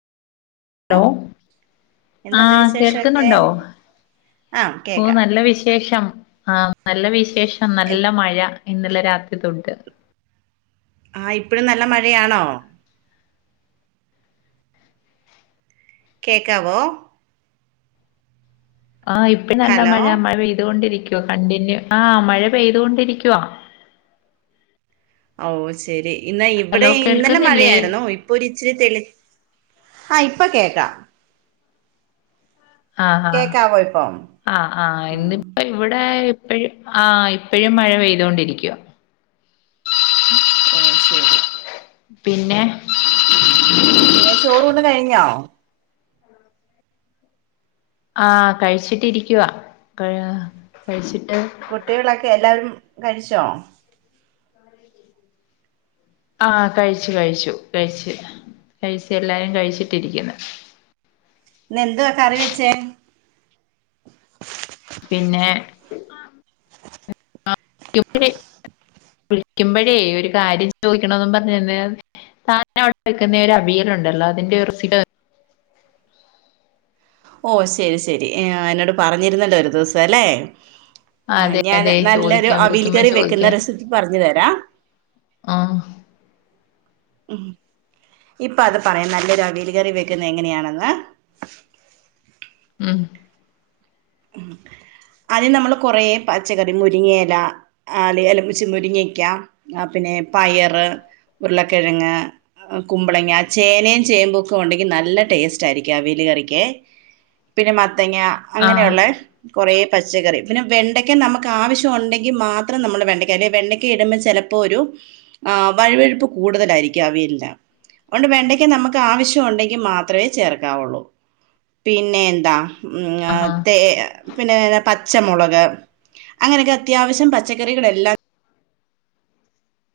ഓ law എന്തുണ്ട് ആഹ് വിശേഷൊക്കെ കേൾക്കുന്നുണ്ടോ ആ ഓ കേക്കാം നല്ല വിശേഷം ആ നല്ല വിശേഷം എ- നല്ല മഴ ഇന്നലെ രാത്രി തൊട്ട് ആഹ് ഇപ്പോഴും നല്ല മഴയാണോ കേൾക്കാവോ ആഹ് ഇപ്പ നല്ല ഹലോ മഴ മഴ പെയ്തുകൊണ്ടിരിക്കുവ കണ്ടിന്യൂ ആഹ് മഴ പെയ്തുകൊണ്ടിരിക്കുവാ ഓഹ് ശെരി ഇന്ന ഇവിടെ ഹലോ ഇന്നലെ കേൾക്കുന്നില്ലേ മഴയായിരുന്നു ഇ ഒരിച്ചിരി തെളി ആഹ് ഇപ്പ കേക്കാ ആഹ് ആഹ് കേക്കാവോ ഇപ്പം ആഹ് ആഹ് ഉം എന്നിപ്പോ ഇവിടെ ഇപ്പഴും ആഹ് ഇപ്പഴും മഴ പെയ്തൊണ്ടിരിക്ക ഓഹ് ശെരി പിന്നെ പിന്നെ ചോറ് ഊണ് കഴിഞ്ഞോ ആഹ് കഴിച്ചിട്ടിരിക്കവാ കഴ് കഴിച്ചിട്ട് കുട്ടികളൊക്കെ എല്ലാവരും കഴിച്ചോ ആഹ് കഴിച്ചു കഴിച്ചു കഴിച്ചു കഴിച്ച് എല്ലാരും കഴിച്ചിട്ടിരിക്കുന്നു എന്തുവാ കറി വെച്ചേ പിന്നെ വിളികുമ്പഴെ വിളിക്കുമ്പഴേയ് ഒരു കാര്യം ചോദിക്കണോന്ന് പറഞ്ഞിരുന്ന താന അവിടെ വെക്കുന്ന ഒരു അവിയലുണ്ടല്ലോ അതിന്റെ റെസി ഓഹ് ശരി ശരി എന്നോട് പറഞ്ഞിരുന്നല്ലോ ഒരു ദിവസം അലെ ആഹ് അതെ ഞാൻ അതെ നല്ലൊരു ചോദിക്കാം അവിയൽ വിളിക്കുമ്പോ കറി വെക്കുന്ന ചോദിക്കാം റെസിപ്പി പറഞ്ഞു തരാം ആഹ് ഇപ്പ അത് പറയാം നല്ലൊരു അവിയല് കറി വെക്കുന്നത് എങ്ങനെയാണെന്ന് ഉം അദ്യം നമ്മള് കൊറ പച്ചക്കറി മുരിങ്ങയെല ആഹ് അല്ല അലമച്ചി മുരിങ്ങിക്ക പിന്നെ പയർ ഉരുളക്കിഴങ്ങ് കുമ്പളങ്ങ ചേനേം ചേമ്പൊക്കെ ഉണ്ടെങ്കി നല്ല ടേസ്റ്റ് ആയിരിക്കും അവിയല് കറിക്കെ പിന്നെ മത്തങ്ങ ആ അങ്ങനെയുള്ളെ കുറേ പച്ചക്കറി പിന്നെ വെണ്ടയ്ക്ക നമുക്ക് ആവശ്യം ഉണ്ടെങ്കിൽ മാത്രം നമ്മൾ വെണ്ടയ് അല്ലെ വെണ്ടയ്ക്ക ഇടുമ്പോൾ ചിലപ്പോ ഇപ്പോരു ആഹ് വഴുവെഴുപ്പ് കൂടുതലായിരിക്കും അവിയല്ന് അഓണ്ട് വെണ്ടക്ക നമുക്ക് ആവശ്യം ഉണ്ടെങ്കിൽ മാത്രമേ ചേർക്കാവുള്ളൂ പിന്നെ എന്താ ഉം ആഹ് ആഹാ പിന്ന പച്ചമുളക് അങ്ങനൊക്കെ അത്യാവശ്യം പച്ചക്കറികളെല്ലാം